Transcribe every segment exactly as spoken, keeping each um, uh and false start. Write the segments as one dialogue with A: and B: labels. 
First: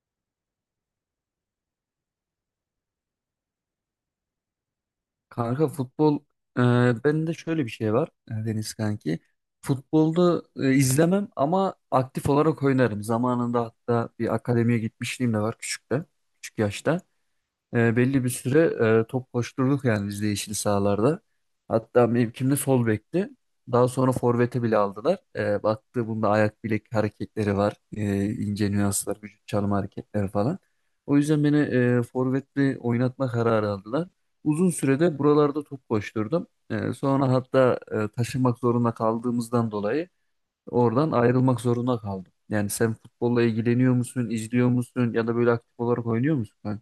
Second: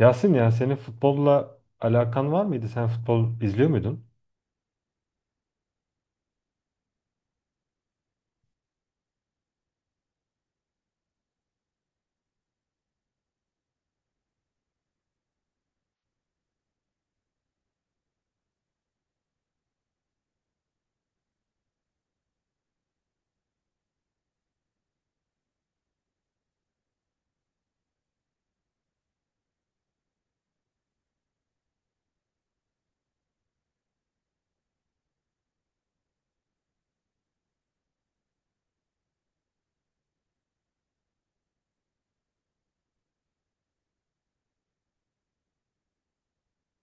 A: Yasin, ya senin futbolla alakan var mıydı? Sen futbol izliyor muydun?
B: Kanka futbol e, benim de şöyle bir şey var e, Deniz kanki. Futbolda e, izlemem ama aktif olarak oynarım. Zamanında hatta bir akademiye gitmişliğim de var küçükte, küçük yaşta. E, belli bir süre e, top koşturduk yani biz de yeşil sahalarda. Hatta mevkimde sol bekti. Daha sonra forvete bile aldılar. E, baktı bunda ayak bilek hareketleri var. E, ince nüanslar, vücut çalım hareketleri falan. O yüzden beni e, forvetle oynatma kararı aldılar. Uzun sürede buralarda top koşturdum. E, sonra hatta e, taşınmak zorunda kaldığımızdan dolayı oradan ayrılmak zorunda kaldım. Yani sen futbolla ilgileniyor musun, izliyor musun ya da böyle aktif olarak oynuyor musun, kanka?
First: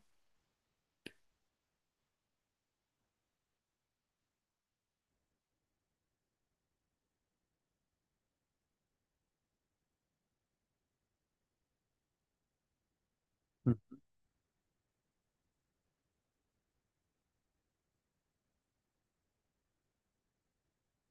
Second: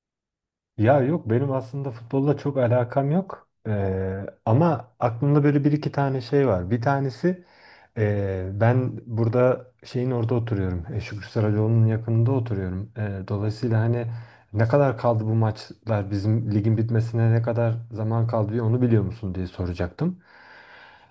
A: Ya yok, benim aslında futbolla çok alakam yok. Ee, ama aklımda böyle bir iki tane şey var. Bir tanesi ee, ben burada şeyin orada oturuyorum. E, Şükrü Saracoğlu'nun yakınında oturuyorum. Ee, dolayısıyla hani ne kadar kaldı bu maçlar, bizim ligin bitmesine ne kadar zaman kaldı diye onu biliyor musun diye soracaktım.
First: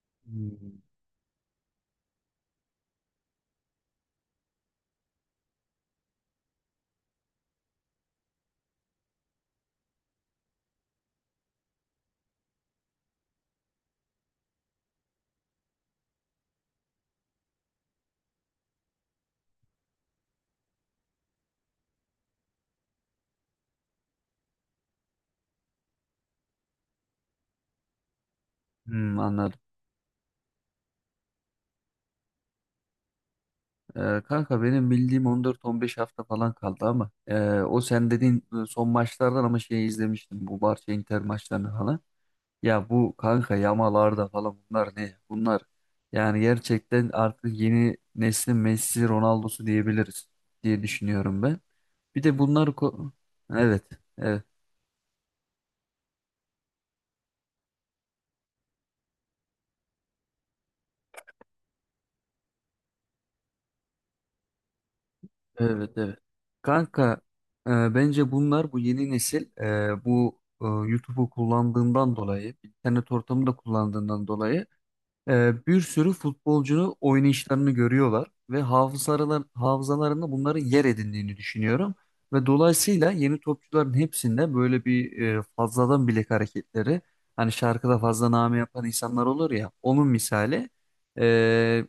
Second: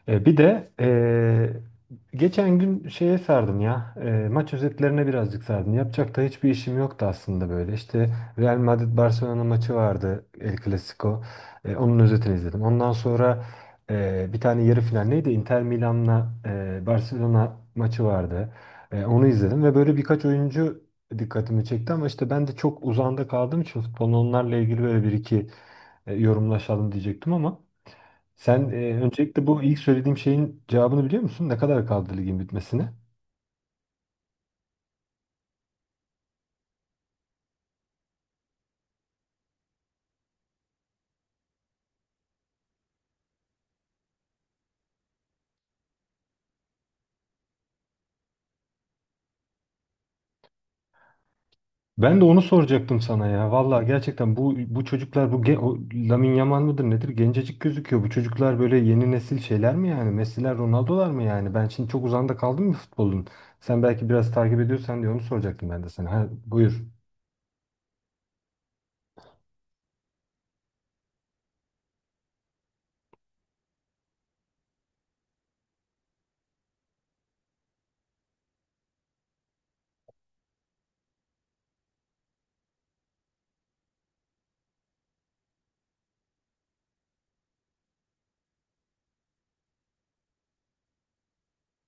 A: E, bir de
B: Hmm.
A: e, geçen gün şeye sardım ya. E, maç özetlerine birazcık sardım. Yapacak da hiçbir işim yoktu aslında böyle. İşte Real Madrid Barcelona maçı vardı, El Clasico. E, onun özetini izledim. Ondan sonra e, bir tane yarı final neydi? Inter Milan'la e, Barcelona maçı vardı. E, onu izledim ve böyle birkaç oyuncu dikkatimi çekti ama işte ben de çok uzağında kaldığım için futbolun onlarla ilgili böyle bir iki e, yorumlaşalım diyecektim ama sen e,
B: Hmm,
A: öncelikle
B: anladım.
A: bu ilk söylediğim şeyin cevabını biliyor musun? Ne kadar kaldı ligin bitmesine?
B: Ee, kanka benim bildiğim on dört on beş hafta falan kaldı ama ee, o sen dediğin e, son maçlardan ama şeyi izlemiştim, bu Barça Inter maçlarını falan. Ya bu kanka Yamalarda falan bunlar ne? Bunlar yani gerçekten artık yeni neslin Messi Ronaldo'su diyebiliriz diye düşünüyorum ben.
A: Ben
B: Bir
A: de
B: de
A: onu
B: bunları
A: soracaktım
B: ko-
A: sana ya.
B: Evet,
A: Vallahi gerçekten
B: evet.
A: bu bu çocuklar, bu ge- o, Lamine Yamal mıdır nedir? Gencecik gözüküyor. Bu çocuklar böyle yeni nesil şeyler mi yani? Messi'ler, Ronaldo'lar mı yani? Ben şimdi çok uzanda kaldım mı futbolun? Sen belki biraz takip ediyorsan diye onu soracaktım ben de
B: Evet,
A: sana.
B: evet.
A: Ha, buyur.
B: Kanka, e, bence bunlar bu yeni nesil e, bu e, YouTube'u kullandığından dolayı internet ortamını da kullandığından dolayı e, bir sürü futbolcunun oynayışlarını görüyorlar ve hafızalar, hafızalarında bunları yer edindiğini düşünüyorum. Ve dolayısıyla yeni topçuların hepsinde böyle bir e, fazladan bilek hareketleri, hani şarkıda fazla name yapan insanlar olur ya, onun misali e,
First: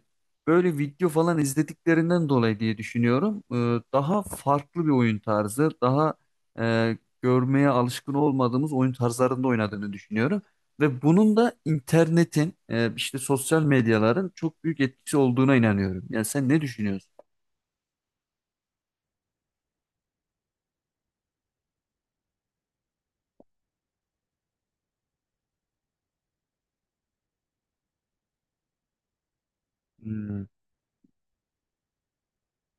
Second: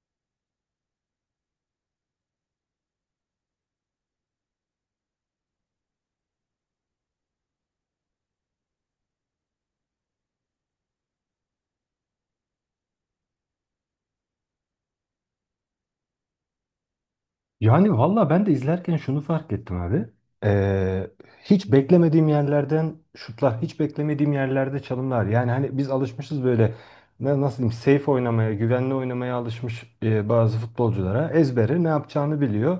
B: böyle video falan izlediklerinden dolayı diye düşünüyorum. E, daha farklı bir oyun tarzı, daha e, görmeye alışkın olmadığımız oyun tarzlarında oynadığını düşünüyorum. Ve bunun da internetin, e, işte sosyal medyaların çok büyük etkisi olduğuna inanıyorum. Yani sen ne düşünüyorsun?
A: Yani valla ben de izlerken şunu fark ettim abi. Ee, Hiç beklemediğim yerlerden şutlar, hiç beklemediğim yerlerde çalımlar. Yani hani biz alışmışız böyle ne- nasıl diyeyim, safe oynamaya, güvenli oynamaya alışmış e,
B: Hmm,
A: bazı futbolculara. Ezbere ne yapacağını biliyor.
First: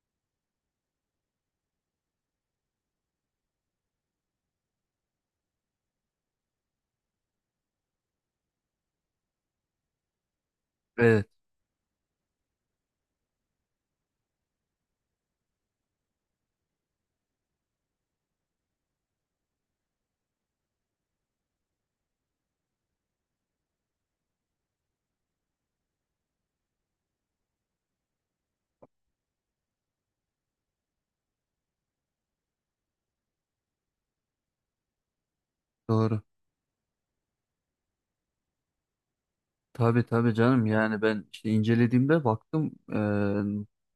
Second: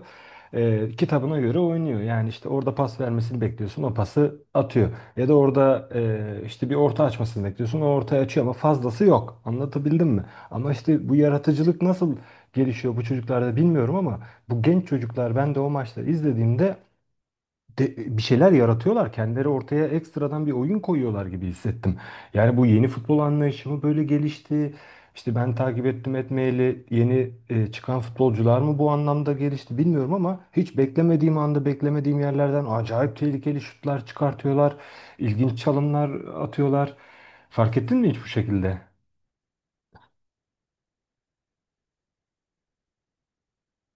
A: Ee, kitabına göre oynuyor. Yani işte orada pas vermesini bekliyorsun, o pası atıyor. Ya da orada e, işte bir orta açmasını bekliyorsun, o ortaya açıyor ama fazlası yok. Anlatabildim mi? Ama işte bu
B: evet,
A: yaratıcılık nasıl gelişiyor bu çocuklarda bilmiyorum ama bu genç çocuklar, ben de o maçları izlediğimde de- bir şeyler yaratıyorlar. Kendileri ortaya ekstradan bir oyun koyuyorlar gibi hissettim. Yani bu yeni futbol anlayışı mı böyle gelişti? İşte ben takip ettim etmeyeli yeni e, çıkan futbolcular mı bu anlamda gelişti bilmiyorum ama hiç beklemediğim anda beklemediğim yerlerden acayip tehlikeli şutlar çıkartıyorlar. İlginç çalımlar
B: doğru.
A: atıyorlar. Fark ettin mi hiç bu şekilde?
B: Tabii tabii canım. Yani ben işte incelediğimde baktım,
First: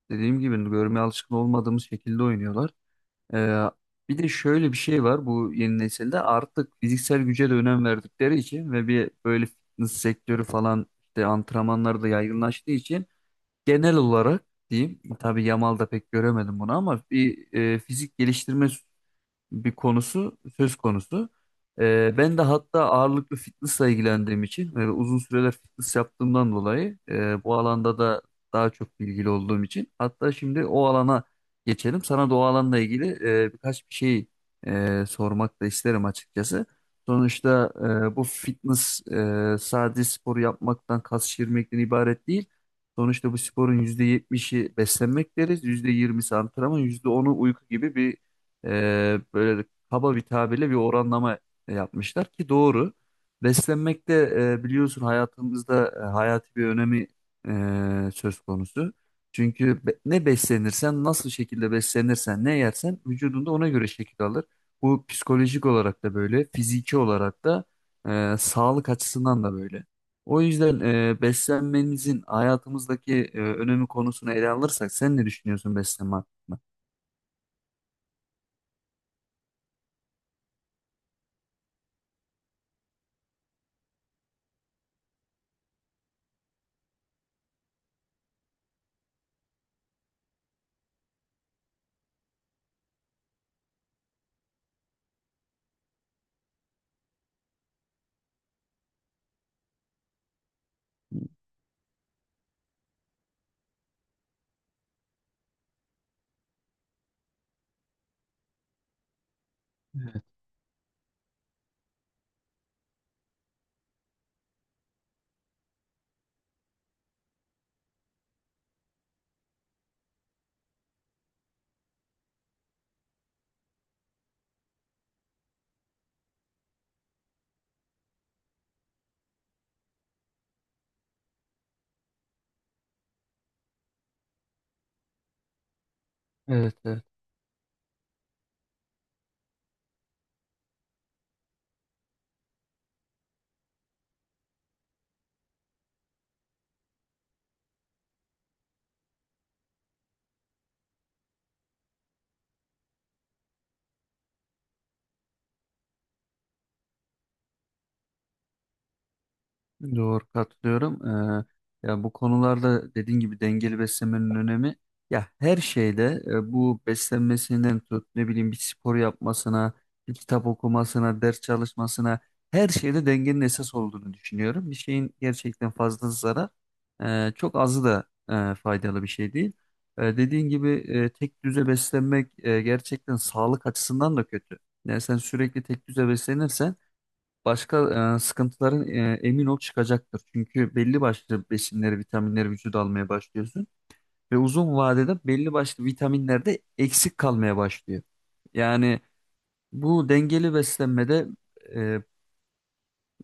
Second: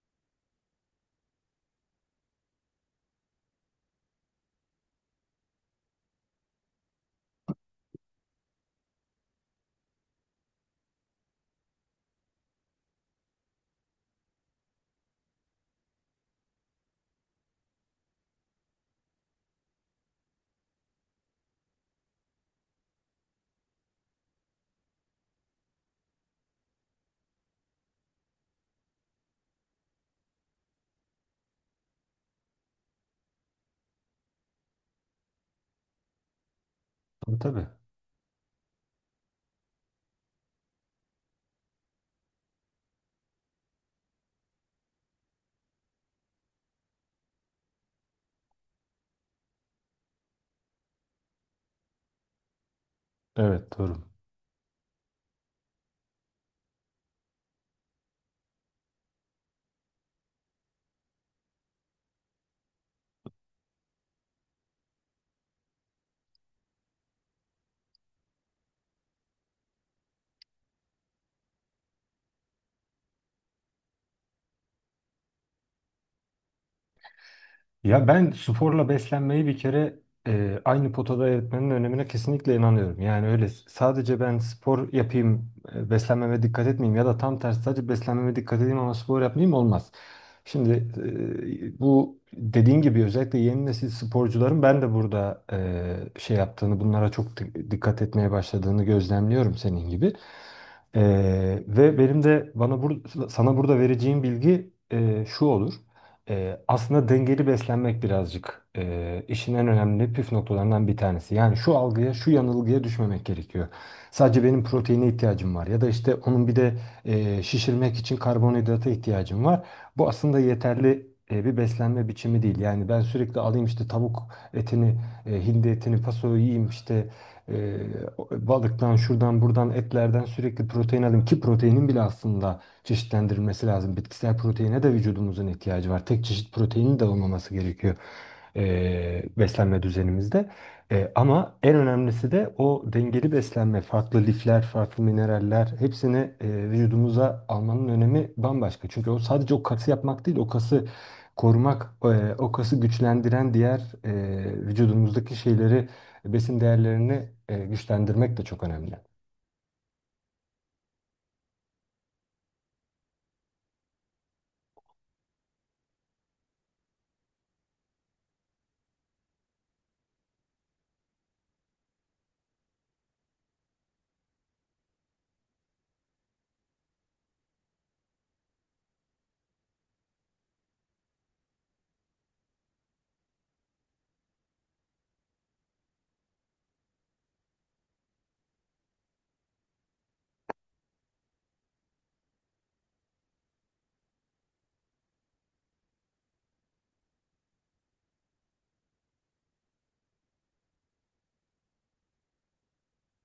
B: e, dediğim gibi görmeye alışkın olmadığımız şekilde oynuyorlar. E, Bir de şöyle bir şey var, bu yeni nesilde artık fiziksel güce de önem verdikleri için ve bir böyle fitness sektörü falan, işte antrenmanlar da yaygınlaştığı için genel olarak diyeyim. Tabii Yamal'da pek göremedim bunu, ama bir e, fizik geliştirme bir konusu söz konusu. Ee, ben de hatta ağırlıklı fitnessla ilgilendiğim için ve uzun süreler fitness yaptığımdan dolayı e, bu alanda da daha çok bilgili olduğum için hatta şimdi o alana geçelim. Sana da o alanla ilgili e, birkaç bir şey e, sormak da isterim açıkçası.
A: Tabii, tabii.
B: Sonuçta e, bu fitness e, sadece spor yapmaktan, kas şişirmekten ibaret değil. Sonuçta bu sporun yüzde yetmişi beslenmek deriz, yüzde yirmisi antrenman, yüzde onu uyku gibi bir e, böyle kaba bir tabirle bir oranlama e, yapmışlar ki doğru.
A: Evet, doğru.
B: Beslenmekte, e, biliyorsun, hayatımızda e, hayati bir önemi e, söz konusu. Çünkü be- ne beslenirsen, nasıl şekilde beslenirsen, ne yersen vücudunda ona göre şekil alır. Bu psikolojik olarak da böyle, fiziki olarak da e, sağlık açısından da böyle. O yüzden e, beslenmemizin hayatımızdaki e, önemi konusunu ele alırsak sen ne düşünüyorsun beslenme hakkında?
A: Ya ben sporla beslenmeyi bir kere e, aynı potada eritmenin önemine kesinlikle inanıyorum. Yani öyle s- sadece ben spor yapayım, e, beslenmeme dikkat etmeyeyim ya da tam tersi sadece beslenmeme dikkat edeyim ama spor yapmayayım olmaz. Şimdi e, bu dediğin gibi özellikle yeni nesil sporcuların ben de burada e, şey yaptığını, bunlara çok di- dikkat etmeye başladığını gözlemliyorum senin gibi. E, Ve benim de bana bur sana burada vereceğim bilgi e, şu olur. Ee, aslında dengeli beslenmek birazcık e, işin en önemli püf noktalarından bir tanesi. Yani şu algıya, şu yanılgıya düşmemek gerekiyor. Sadece benim proteine ihtiyacım var ya da işte onun bir de e, şişirmek için karbonhidrata ihtiyacım var. Bu aslında yeterli e, bir beslenme biçimi değil. Yani ben sürekli alayım işte tavuk etini, e, hindi etini, pasoyu yiyeyim işte e, balıktan, şuradan, buradan, etlerden sürekli protein alayım ki proteinin bile aslında çeşitlendirilmesi lazım. Bitkisel proteine de vücudumuzun ihtiyacı var. Tek çeşit
B: Evet,
A: proteinin
B: evet.
A: de olmaması gerekiyor e, beslenme düzenimizde. E, ama en önemlisi de o dengeli beslenme, farklı lifler, farklı mineraller, hepsini e, vücudumuza almanın önemi bambaşka. Çünkü o sadece o kası yapmak değil, o kası korumak, e, o kası güçlendiren diğer e, vücudumuzdaki şeyleri, besin değerlerini e, güçlendirmek de çok önemli.
B: Doğru, katılıyorum. Ee, ya bu konularda dediğin gibi dengeli beslenmenin önemi, ya her şeyde, e, bu beslenmesinden tut, ne bileyim, bir spor yapmasına, bir kitap okumasına, ders çalışmasına, her şeyde dengenin esas olduğunu düşünüyorum. Bir şeyin gerçekten fazlası zarar, e, çok azı da e, faydalı bir şey değil. E, dediğin gibi e, tek düze beslenmek e, gerçekten sağlık açısından da kötü. Yani sen sürekli tek düze beslenirsen başka e, sıkıntıların, e, emin ol, çıkacaktır. Çünkü belli başlı besinleri, vitaminleri vücuda almaya başlıyorsun ve uzun vadede belli başlı vitaminler de eksik kalmaya başlıyor. Yani bu dengeli beslenmede e,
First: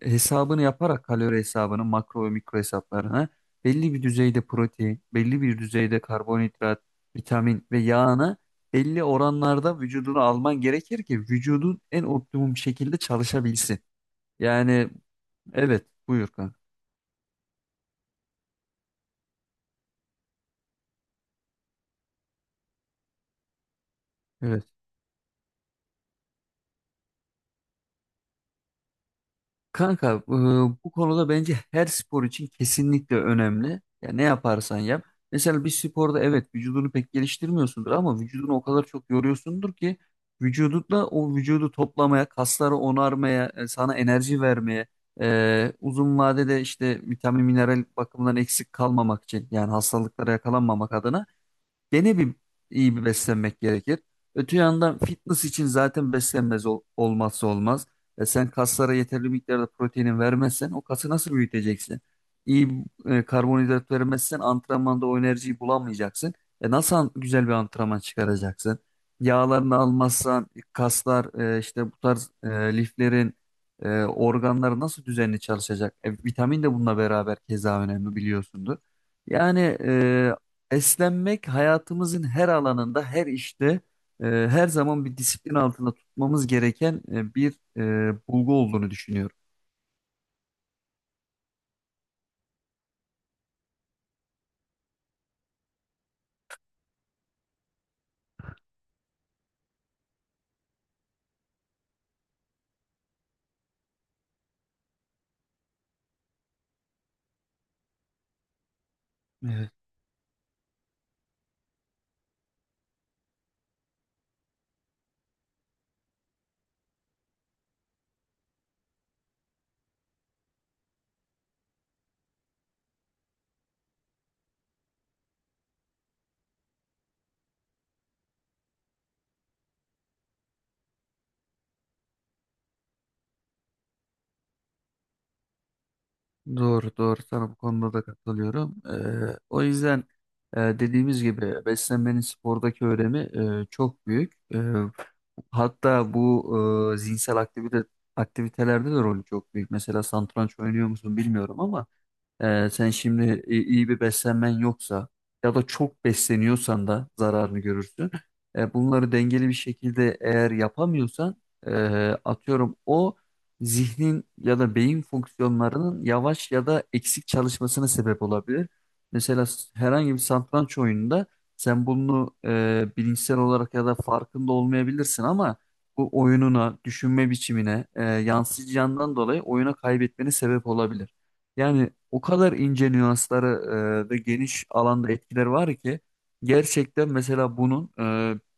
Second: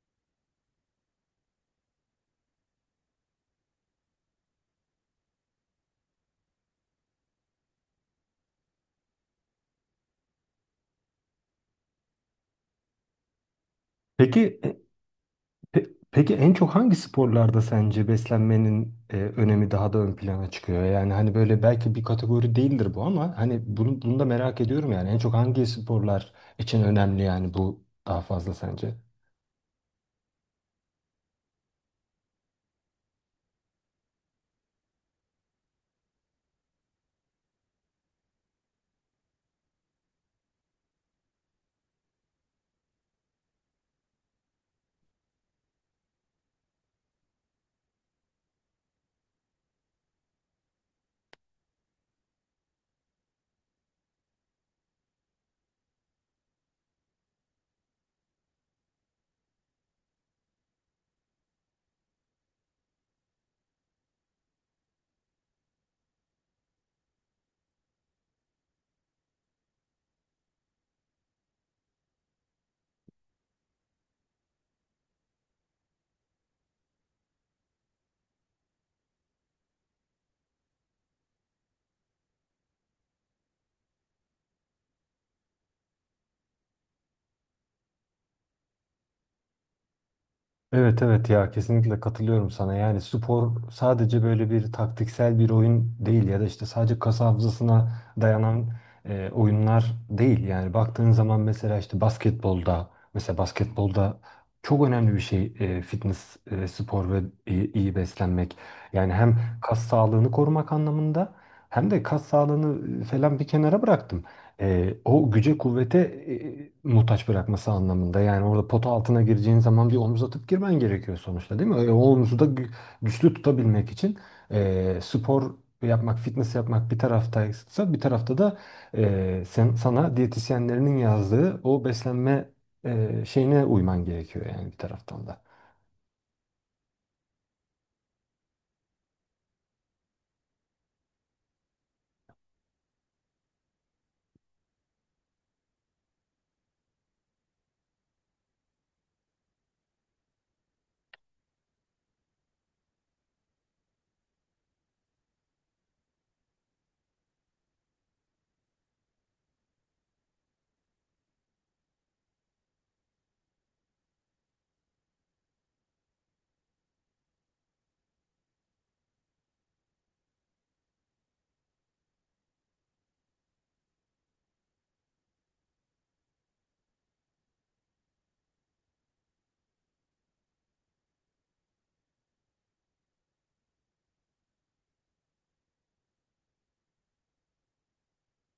B: hesabını yaparak, kalori hesabını, makro ve mikro hesaplarını, belli bir düzeyde protein, belli bir düzeyde karbonhidrat, vitamin ve yağını belli oranlarda vücuduna alman gerekir ki vücudun en optimum şekilde çalışabilsin.
A: Peki e,
B: Yani evet,
A: Pe-
B: buyur
A: Peki
B: kanka.
A: en çok hangi sporlarda sence beslenmenin e, önemi daha da ön plana çıkıyor? Yani hani böyle belki bir kategori değildir bu ama hani bunu, bunu da merak
B: Evet.
A: ediyorum, yani en çok hangi sporlar için önemli yani bu daha fazla sence?
B: Kanka, e, bu konuda bence her spor için kesinlikle önemli. Ya ne yaparsan yap. Mesela bir sporda evet vücudunu pek geliştirmiyorsundur, ama vücudunu o kadar çok yoruyorsundur ki vücudunla o vücudu toplamaya, kasları onarmaya, e, sana enerji vermeye, e, uzun vadede işte vitamin, mineral bakımından eksik kalmamak için, yani hastalıklara yakalanmamak adına gene bir iyi bir beslenmek gerekir. Öte yandan fitness için zaten beslenmez ol- olmazsa olmaz. E sen kaslara yeterli miktarda proteinin vermezsen o kası nasıl büyüteceksin? İyi e, karbonhidrat vermezsen antrenmanda o enerjiyi bulamayacaksın. E nasıl an- güzel bir antrenman çıkaracaksın? Yağlarını almazsan kaslar, e, işte bu tarz e, liflerin, e, organları nasıl düzenli çalışacak? E, vitamin de bununla beraber keza önemli biliyorsundur. Yani e, Esnenmek hayatımızın her alanında, her işte, e, her zaman bir disiplin altında tutmamız gereken e, bir e, bulgu olduğunu düşünüyorum.
A: Evet, evet, ya kesinlikle katılıyorum sana. Yani spor sadece böyle bir taktiksel bir oyun değil ya da işte sadece kas hafızasına dayanan e, oyunlar değil. Yani baktığın zaman mesela işte basketbolda, mesela basketbolda çok önemli bir şey e, fitness, e, spor ve iyi, iyi beslenmek. Yani hem
B: Evet,
A: kas sağlığını korumak anlamında hem de kas sağlığını e, falan bir kenara bıraktım, e, o güce kuvvete e, muhtaç bırakması anlamında. Yani orada pota altına gireceğin zaman bir omuz atıp girmen gerekiyor sonuçta, değil mi? E, o omuzu da gü- güçlü tutabilmek için e, spor yapmak, fitness yapmak bir taraftaysa, bir tarafta da e, sen, sana diyetisyenlerinin yazdığı o beslenme e, şeyine uyman gerekiyor yani bir taraftan da.
B: doğru doğru, sana bu konuda da katılıyorum. E, o yüzden e, dediğimiz gibi beslenmenin spordaki önemi e, çok büyük. E, hatta bu e, zihinsel aktivite aktivitelerde de rolü çok büyük. Mesela satranç oynuyor musun bilmiyorum ama Ee, sen şimdi i- iyi bir beslenmen yoksa ya da çok besleniyorsan da zararını görürsün. Ee, bunları dengeli bir şekilde eğer yapamıyorsan ee, atıyorum o zihnin ya da beyin fonksiyonlarının yavaş ya da eksik çalışmasına sebep olabilir. Mesela s- herhangi bir satranç oyununda sen bunu ee, bilinçsel olarak ya da farkında olmayabilirsin ama bu oyununa, düşünme biçimine ee, yansıyacağından dolayı oyuna kaybetmene sebep olabilir. Yani o kadar ince nüansları e, ve geniş alanda etkileri var ki gerçekten mesela bunun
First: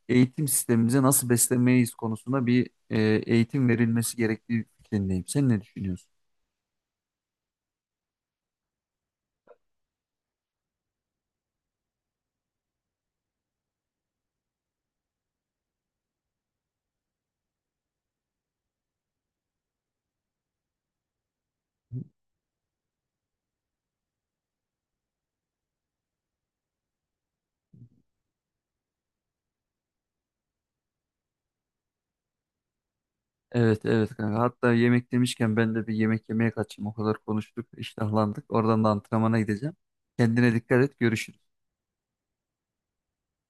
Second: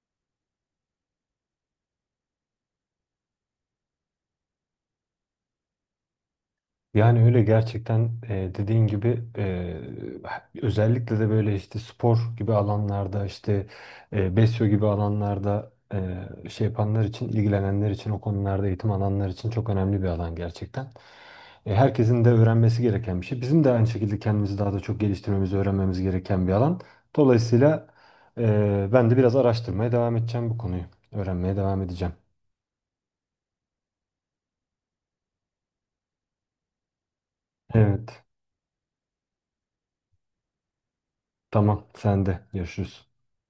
B: e, eğitim sistemimize nasıl beslemeyiz konusunda bir e, eğitim verilmesi gerektiği fikrindeyim. Sen ne düşünüyorsun?
A: Yani öyle gerçekten, e, dediğin gibi, e, özellikle de böyle işte spor gibi alanlarda, işte e, besyo gibi alanlarda e, şey yapanlar için, ilgilenenler için, o konularda eğitim alanlar için çok önemli bir alan gerçekten. E, herkesin de öğrenmesi gereken bir şey. Bizim de aynı şekilde kendimizi daha da çok geliştirmemizi öğrenmemiz gereken bir alan. Dolayısıyla e, ben de biraz araştırmaya devam edeceğim bu konuyu. Öğrenmeye devam edeceğim.
B: Evet evet kanka. Hatta yemek demişken ben de bir yemek yemeye kaçayım. O kadar konuştuk,
A: Evet.
B: iştahlandık. Oradan da antrenmana gideceğim. Kendine dikkat et. Görüşürüz.
A: Tamam, sen de. Görüşürüz.